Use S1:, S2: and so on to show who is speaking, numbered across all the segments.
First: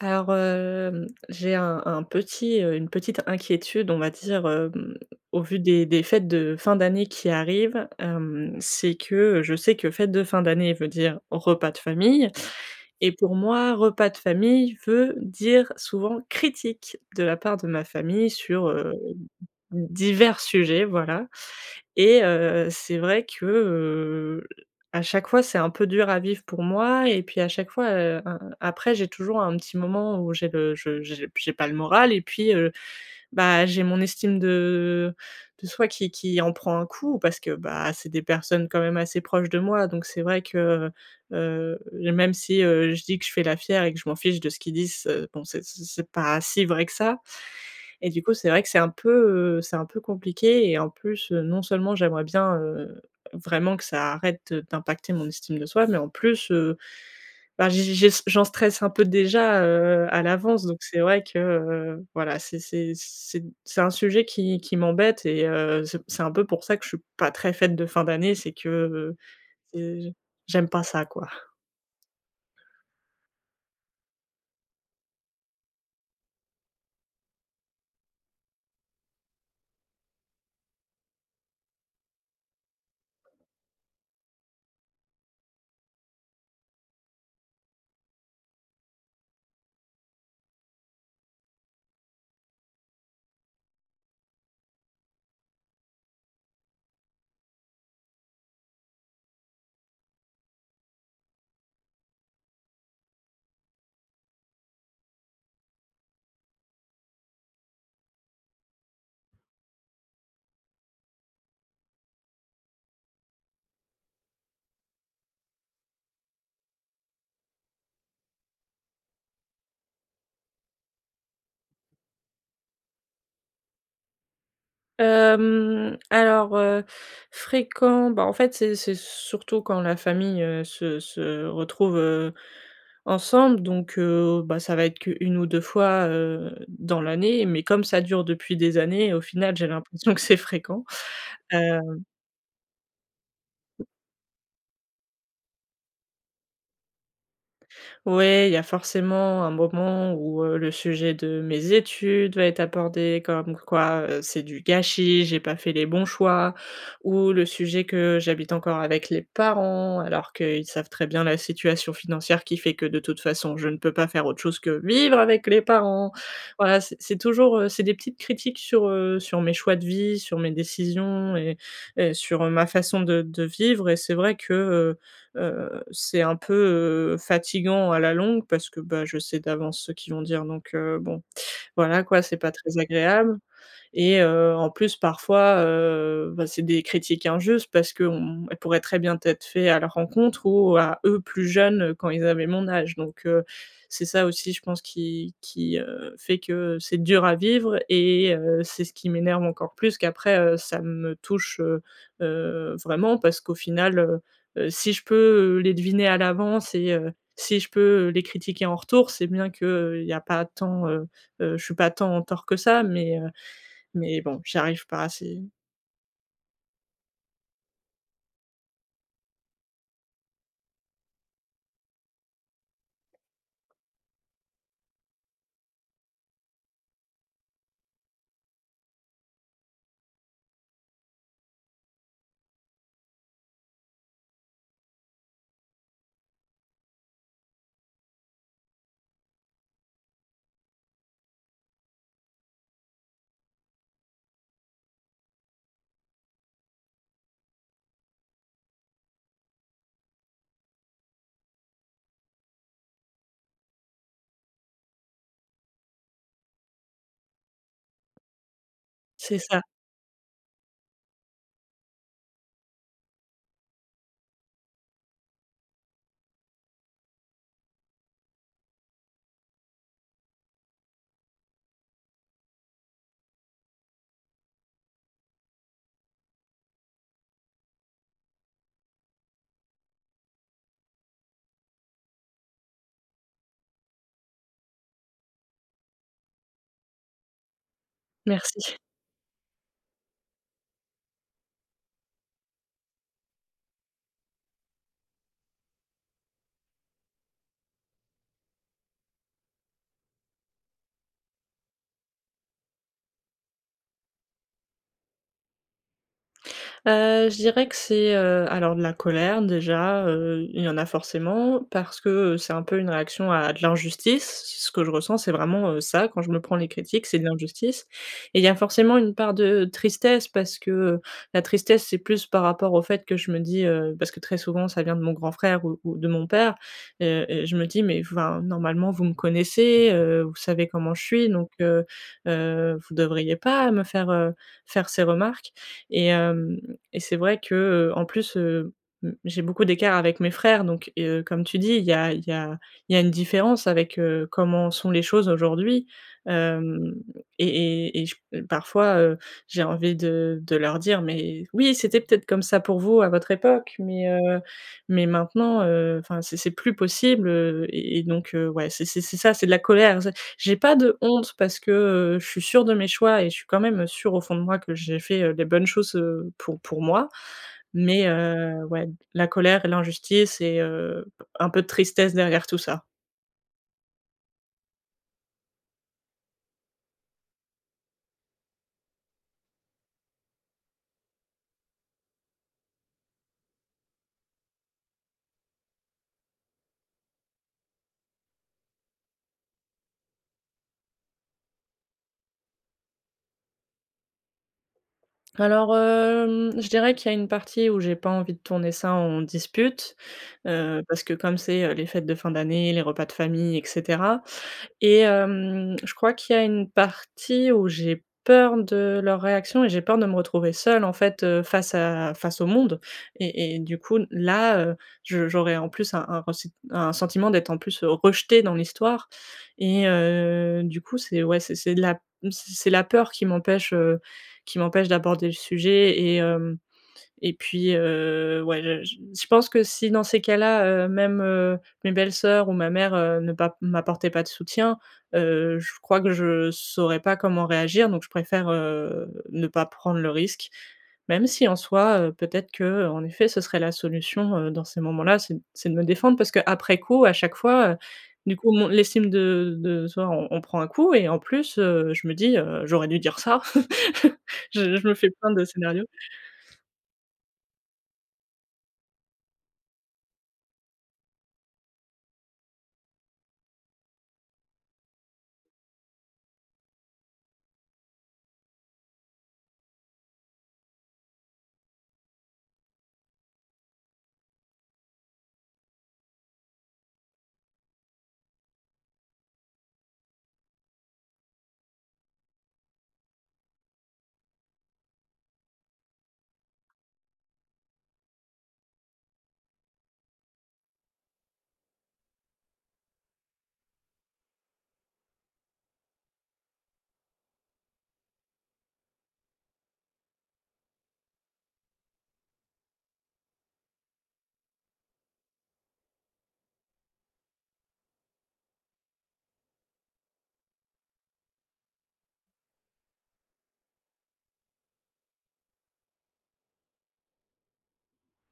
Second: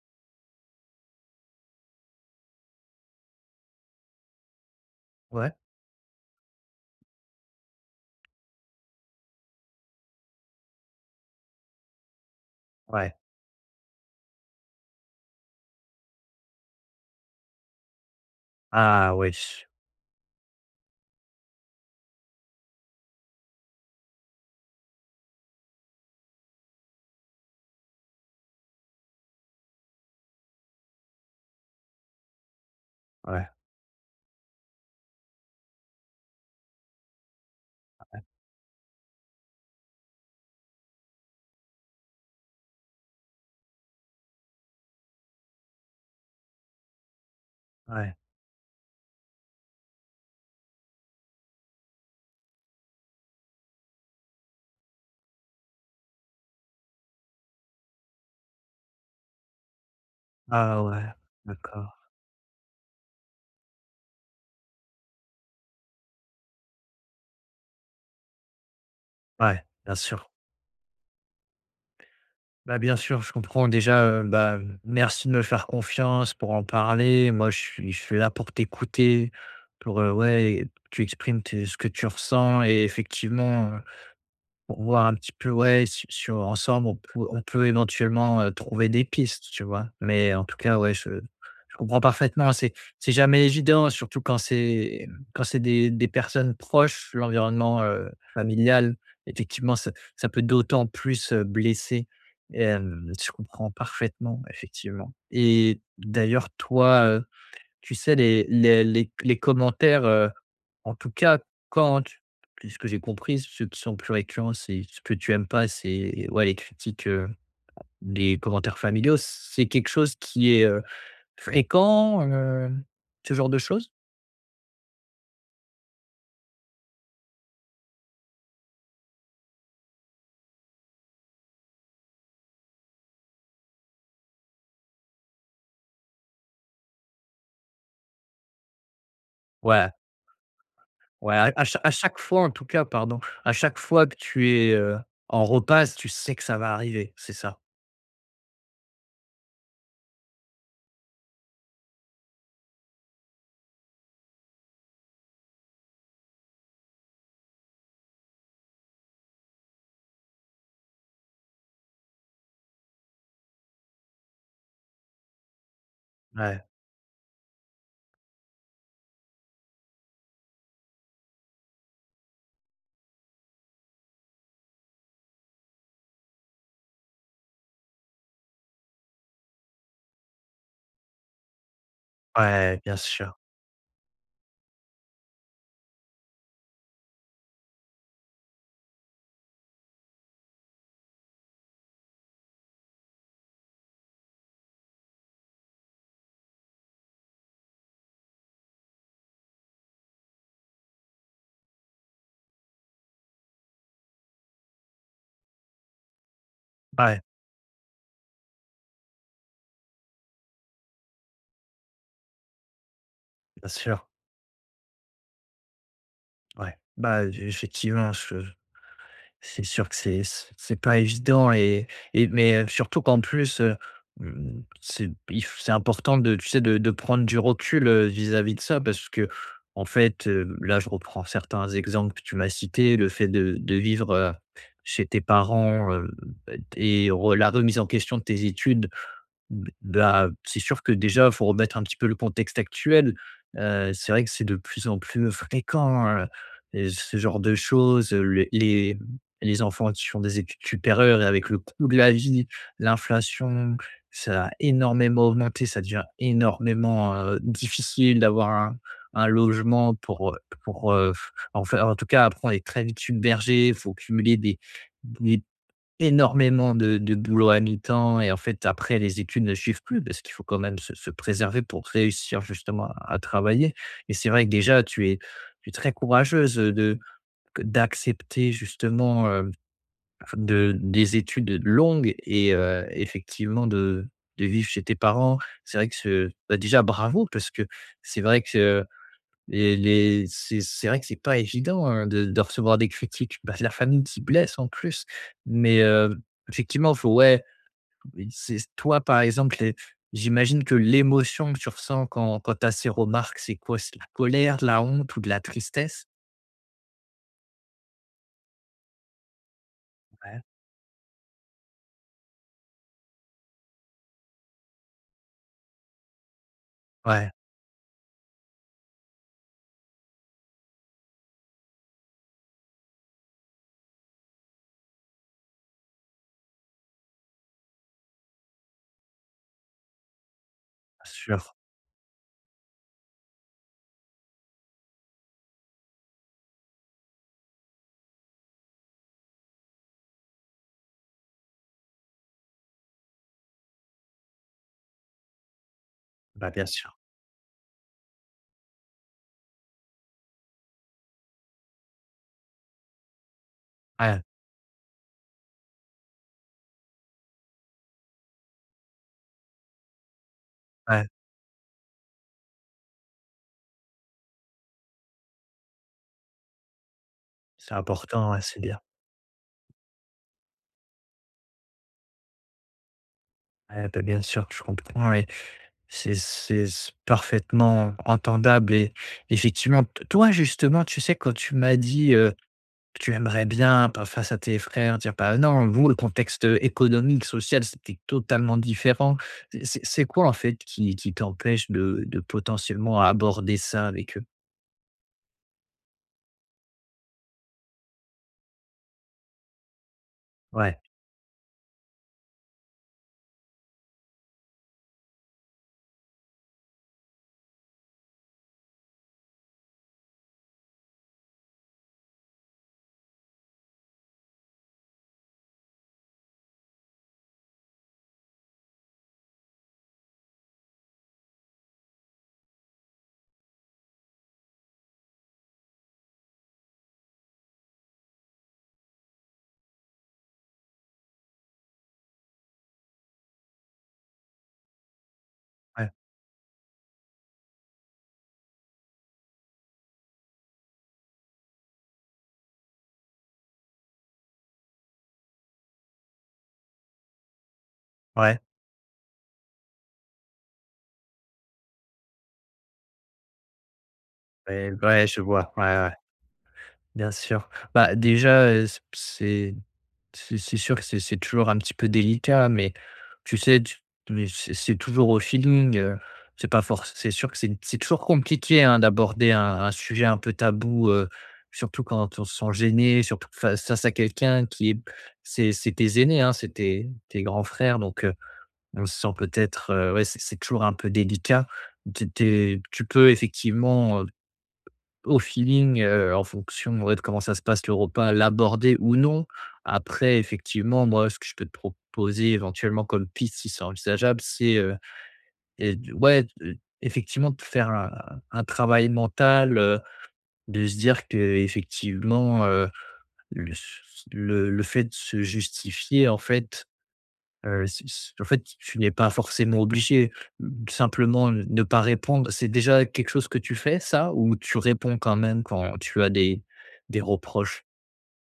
S1: J'ai un petit, une petite inquiétude, on va dire, au
S2: Ouais,
S1: vu des fêtes de fin d'année qui arrivent, c'est que, je sais que fête de fin d'année veut dire repas de famille et
S2: ouais.
S1: pour moi, repas de famille veut dire souvent critique de la part de ma famille sur,
S2: Ah oui,
S1: divers sujets, voilà. Et c'est vrai que, à chaque fois, c'est un peu dur à vivre pour moi et puis à chaque fois, a après j'ai toujours un petit moment où j'ai pas le moral et puis,
S2: ouais,
S1: j'ai mon estime de de soi qui en prend un coup parce que, bah, c'est des personnes quand même assez proches de moi donc c'est vrai que, même si, je dis que je fais la fière et que je m'en fiche de ce qu'ils disent, bon, c'est pas si vrai que ça. Et
S2: ouais.
S1: du coup, c'est vrai que c'est un peu compliqué et en plus, non seulement j'aimerais bien, vraiment que ça arrête d'impacter mon estime de soi, mais en plus, j'ai j'en stresse un peu déjà, à l'avance
S2: Ah
S1: donc c'est
S2: ouais,
S1: vrai que,
S2: d'accord.
S1: voilà, c'est un sujet qui m'embête et c'est un peu pour ça que je suis pas très faite de fin d'année, c'est que,
S2: Ouais, bien
S1: c'est
S2: sûr.
S1: j'aime pas ça, quoi.
S2: Bah, bien sûr, je comprends déjà, bah, merci de me faire confiance pour en parler. Moi, je suis là pour t'écouter, pour, ouais, tu exprimes tes ce que tu ressens et effectivement, pour voir un petit peu, ouais, su sur ensemble, on peut éventuellement, trouver des pistes, tu vois? Mais en tout cas, ouais, je comprends parfaitement. C'est jamais évident, surtout quand c'est des personnes proches, l'environnement, familial. Effectivement, ça peut d'autant plus, blesser. Je comprends parfaitement, effectivement. Et d'ailleurs, toi, tu sais, les commentaires, en tout cas, quand tu ce que j'ai compris, ceux qui sont plus récurrents, c'est ce que tu aimes pas, c'est ouais, les critiques, les commentaires familiaux, c'est quelque chose qui est, fréquent, ce genre de choses?
S1: Hem, alors, heu, fréquent, bah, en fait, c'est surtout quand la famille, se retrouve, ensemble donc bah, ça va être qu'une ou 2 fois, dans l'année mais comme ça dure depuis des années, au final, j'ai
S2: Ouais,
S1: l'impression que c'est fréquent,
S2: ouais, à à
S1: heu
S2: cha à chaque fois en tout cas, pardon, à chaque fois que tu es, en repasse, tu sais que ça va arriver, c'est ça?
S1: ouais, il y a forcément un moment où, le sujet de mes études va être abordé, comme quoi, c'est du gâchis, j'ai pas fait les bons choix, ou le sujet que j'habite encore avec les parents, alors qu'ils savent très bien la situation financière qui fait que de toute façon, je ne peux pas faire autre chose que vivre avec les parents.
S2: Ouais,
S1: Voilà, c'est toujours, c'est des petites critiques sur, sur mes choix de vie, sur mes décisions et sur, ma façon de vivre et c'est vrai que, c'est un peu, fatigant à la longue parce que, bah, je sais d'avance ce qu'ils vont dire donc bon, voilà quoi, c'est pas très
S2: ouais, bien sûr.
S1: agréable et en plus parfois, bah, c'est des critiques injustes parce qu'elles pourraient très bien être faites à leur rencontre ou à eux plus jeunes, quand ils avaient mon âge donc c'est ça aussi je pense qui fait que c'est dur à vivre et c'est ce qui m'énerve encore plus qu'après, ça me touche, vraiment parce qu'au final, si je peux, les deviner à l'avance et
S2: Ouais,
S1: si je peux, les critiquer en retour, c'est bien que, il y a pas tant, je suis pas tant en tort que ça
S2: bien sûr.
S1: mais bon, j'y arrive pas, c'est
S2: Ouais, bah, effectivement, je c'est sûr que c'est pas évident et mais, surtout qu'en plus, mmh, c'est il f c'est important de tu sais, de prendre du recul, vis-à-vis de ça parce que en fait, là, je reprends certains exemples que tu m'as cités, le fait de vivre, chez tes parents, et re la remise en question de tes études. B Bah, c'est sûr que déjà, faut remettre un petit peu le contexte actuel. C'est vrai que c'est de plus en plus fréquent, et ce genre de choses, les les enfants qui font des études supérieures et avec le coût de la vie, l'inflation, ça a énormément augmenté. Ça devient énormément, difficile d'avoir un
S1: c'est ça.
S2: logement pour, pour, heu, enfin, en tout cas, après on est très vite submergé. Il faut cumuler des énormément de boulot à mi-temps et en fait après les études ne suivent plus parce qu'il faut quand même se se préserver pour réussir justement à travailler et c'est vrai que déjà tu es très courageuse, de d'accepter justement, de des études longues et effectivement de vivre chez tes parents. C'est vrai que ce bah, déjà bravo parce que c'est vrai
S1: Merci.
S2: que et les c'est vrai que c'est pas évident, hein, de recevoir des critiques. Bah, la famille qui blesse en plus. Mais, effectivement, faut ouais, oui, c'est toi, par exemple, les j'imagine que l'émotion que tu ressens quand tu as ces remarques, c'est quoi? C'est de la colère, de la honte ou de la tristesse?
S1: Je dirais que c'est, alors de la colère déjà,
S2: Ouais,
S1: il y en a forcément parce que, c'est un peu une réaction à de l'injustice. Ce que je ressens, c'est vraiment, ça quand je me prends les critiques, c'est de
S2: ouais,
S1: l'injustice et il y a forcément une part de tristesse parce que, la tristesse, c'est plus par rapport au fait que je me dis, parce que très souvent ça vient de mon grand frère ou de mon père, et je me dis: «Mais enfin, normalement vous me connaissez, vous savez comment je
S2: bien
S1: suis donc
S2: sûr.
S1: vous devriez pas me faire, faire ces remarques» et hem et c'est vrai que, en plus, mmh, j'ai beaucoup d'écart avec mes frères donc et comme tu dis, il y a une différence avec, comment sont les choses aujourd'hui.
S2: Bah, bien
S1: Hem
S2: sûr.
S1: et je parfois, j'ai envie de leur dire: «Mais oui, c'était peut-être comme ça pour vous à votre époque,
S2: Ouais,
S1: mais maintenant, enfin, c'est plus possible», donc ouais, c'est ça, c'est de la colère. J'ai pas de
S2: ouais,
S1: honte parce que, je suis sûre de mes choix et je suis quand même sûre au fond de moi que j'ai fait, les bonnes choses, pour moi.
S2: c'est
S1: Mais,
S2: important, ouais, c'est bien.
S1: ouais, la colère et l'injustice et un peu de tristesse derrière tout ça.
S2: Ouais, bah, bien sûr, je comprends et c'est parfaitement entendable et effectivement, t toi, justement, tu sais, quand tu m'as dit, que tu aimerais bien, pas face à tes frères, dire: «Bah, non, vous, le contexte, économique, social, c'était totalement différent». C'est quoi, en fait, qui t'empêche de potentiellement aborder ça avec eux?
S1: Je dirais qu'il y a une partie où j'ai pas envie de tourner ça en dispute,
S2: Ouais,
S1: parce que comme c'est, les fêtes de fin d'année, les repas de famille etc. Je crois qu'il y a une partie où j'ai peur de leur réaction et j'ai peur de me retrouver seule, en fait, face à face au monde du coup, là, je j'aurais en plus un sentiment d'être en plus, rejetée dans l'histoire et du coup, c'est ouais, c'est la peur qui m'empêche d'aborder le sujet et puis, ouais, je pense que si dans ces cas-là, même, mes belles-sœurs ou ma mère, ne pas m'apportaient pas de soutien, je
S2: ouais,
S1: crois que je saurais pas comment réagir, donc je préfère, ne pas prendre le risque. Même si en soi, peut-être que, en effet, ce serait la solution, dans ces moments-là, c'est de me défendre parce que après coup, à chaque fois, du
S2: ouais,
S1: coup, mon l'estime de soi, on prend un coup et en plus, je me dis, «J'aurais dû dire ça».
S2: ouais,
S1: Je me
S2: ouais,
S1: fais
S2: je
S1: plein de
S2: vois. Ouais,
S1: scénarios.
S2: ouais. Bien sûr. Bah, déjà, c'est c'est sûr que c'est toujours un petit peu délicat, mais tu sais, tu mais c'est toujours au feeling, c'est pas forc c'est sûr que c'est toujours compliqué, hein, d'aborder un sujet un peu tabou, surtout quand on se sent gêné, surtout face à quelqu'un qui est c'est tes aînés, hein, c'est tes grands frères, donc on se sent peut-être, ouais, c'est toujours un peu délicat. Tu es tu peux effectivement, au feeling, en fonction, ouais, de comment ça se passe le repas, l'aborder ou non. Après effectivement, moi, ce que je peux te proposer éventuellement comme piste, si c'est envisageable, et ouais, effectivement de faire un travail mental, de se dire qu'effectivement, le le fait de se justifier en fait, c c en fait, tu n'es pas forcément obligé. Mmh, simplement, ne pas répondre, c'est déjà quelque chose que tu fais ça? Ou tu réponds quand même quand tu as des reproches?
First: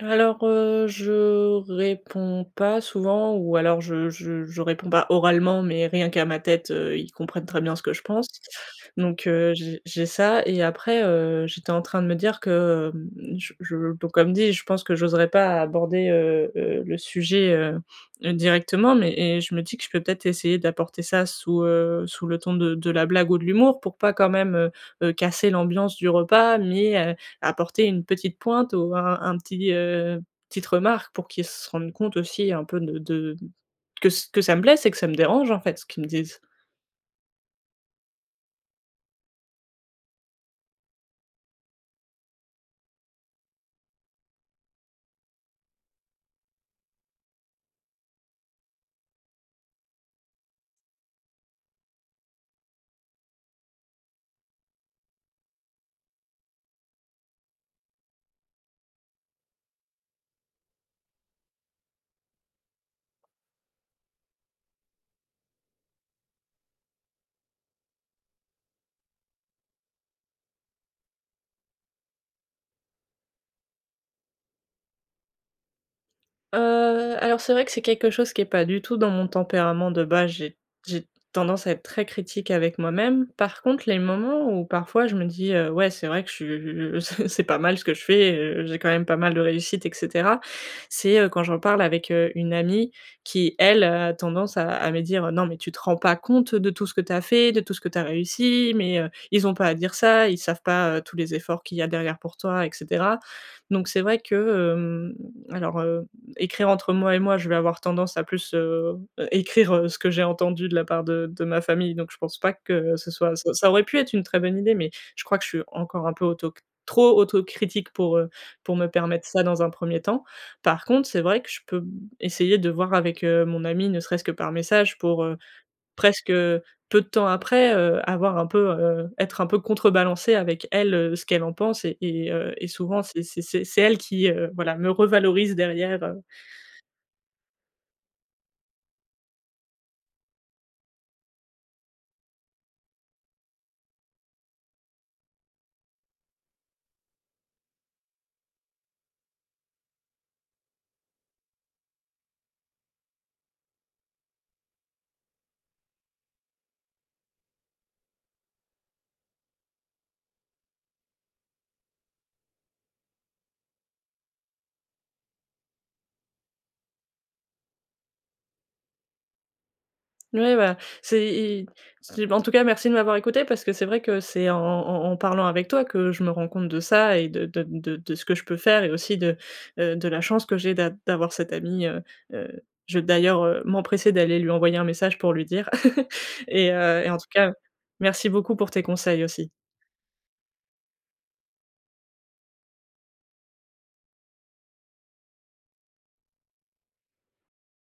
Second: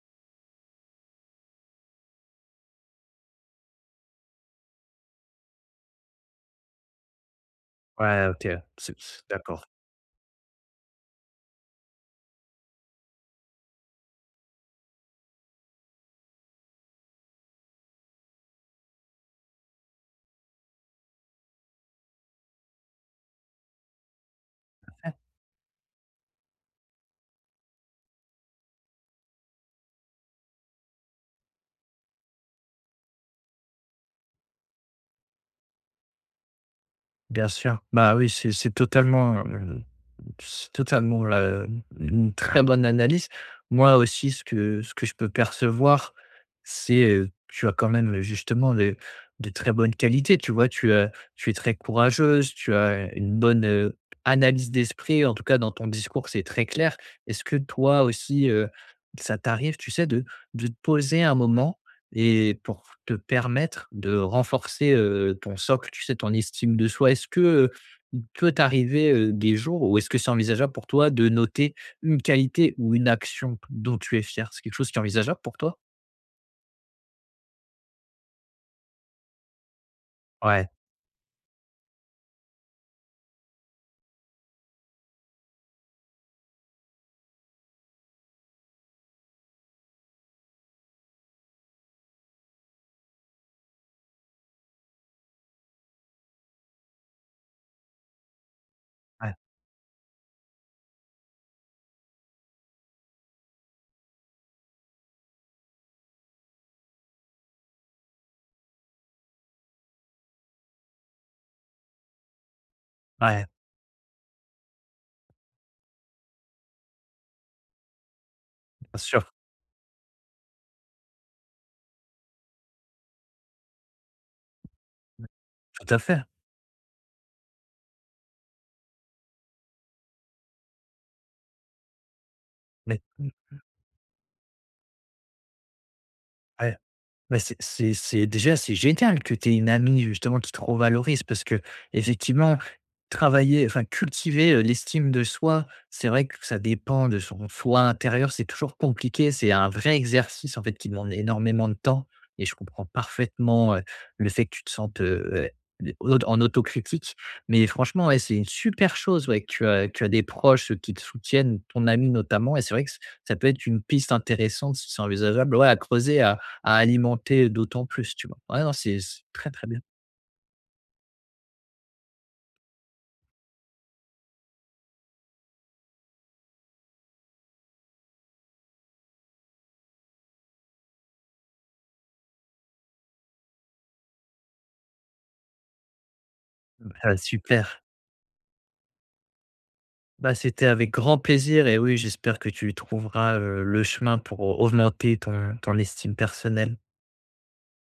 S1: Je réponds pas souvent ou alors je réponds pas oralement, mais rien qu'à ma tête, ils comprennent très bien ce que je
S2: Ouais,
S1: pense.
S2: OK,
S1: Donc, heu,
S2: d'accord.
S1: j'ai j'ai ça et après, j'étais en train de me dire que, hem, je donc comme dit, je pense que j'oserais pas aborder, le sujet, directement, mais et je me dis que je peux peut-être essayer d'apporter ça sous, sous le ton de la blague ou de l'humour pour pas quand même, casser l'ambiance du repas, mais apporter une petite pointe ou un petit, petite remarque pour qu'ils se rendent compte aussi un peu de que ç que ça me blesse et que ça me dérange en fait ce qu'ils me disent.
S2: Bien sûr. Bah, oui, c'est totalement, mmh, c'est totalement la une très bonne analyse. Moi aussi, ce que je peux percevoir, c'est, tu as quand même, justement, les de très bonnes qualités, tu vois? Tu es très courageuse, tu as une bonne, analyse d'esprit. En tout cas, dans ton discours, c'est très clair. Est-ce que toi aussi, ça t'arrive, tu sais, de te poser un moment et pour te permettre de renforcer, ton socle, tu sais, ton estime de soi? Est-ce que, il peut t'arriver, des jours où est-ce que c'est envisageable pour toi de noter une qualité ou une action dont tu es fier? C'est quelque chose qui est envisageable pour toi?
S1: Heu, alors c'est vrai que c'est quelque chose qui est pas du tout dans mon tempérament de base. J'ai
S2: Ouais,
S1: j'ai tendance à être très critique avec moi-même. Par contre, les moments où parfois je me dis, «Ouais, c'est vrai que je suis c'est pas mal ce que je fais, j'ai quand même pas mal de réussite et cetera». C'est, quand j'en parle avec, une amie qui, elle, a tendance à me dire: «Non, mais tu te rends pas compte de tout ce que tu as fait, de tout ce que tu as réussi, mais,
S2: ouais,
S1: ils ont pas à dire ça, ils savent pas, tous les efforts qu'il y a derrière pour toi et cetera». Donc c'est vrai que, hem, alors, écrire entre moi et moi, je vais avoir tendance à plus, écrire, ce que j'ai entendu de la part de ma famille, donc je pense pas que ce soit
S2: ouais,
S1: ça aurait pu être une très bonne idée, mais je crois que je suis encore un peu auto trop autocritique pour me
S2: bien
S1: permettre
S2: sûr,
S1: ça dans un premier temps. Par contre, c'est vrai que je peux essayer de voir avec, mon amie, ne serait-ce que par message pour,
S2: tout à fait.
S1: presque, peu de temps après, avoir un peu, être un peu contrebalancé avec elle, ce qu'elle en pense et et
S2: Mais
S1: souvent c'est
S2: mmh,
S1: c'est c'est c'est elle qui, voilà, me revalorise derrière,
S2: ouais, mais c'est déjà, c'est génial que tu aies une amie justement qui te revalorise parce que effectivement. Travailler, enfin cultiver, l'estime de soi, c'est vrai que ça dépend de son soi intérieur, c'est toujours compliqué, c'est un vrai exercice en fait qui demande énormément de temps et je comprends parfaitement, le fait que tu te sentes, au en autocritique. Mais franchement, ouais, c'est une super chose, ouais, que tu as des proches qui te soutiennent, ton ami notamment et c'est vrai que ç ça peut être une piste intéressante, si c'est envisageable, ouais, à creuser, à alimenter d'autant plus, tu vois? Ouais, non, c'est très, très bien.
S1: ouais, bah, c'est en tout cas, merci de m'avoir écoutée parce que c'est vrai que c'est en parlant avec toi que je me rends compte de ça et de ce que je peux faire et aussi de la chance que j'ai d'avoir cet ami, heu, je vais d'ailleurs, m'empresser d'aller lui envoyer un message pour lui dire et
S2: Ah,
S1: en tout cas,
S2: super.
S1: merci beaucoup pour tes conseils aussi.
S2: Bah, c'était avec grand plaisir et oui, j'espère que tu trouveras, le chemin pour augmenter ton estime personnelle.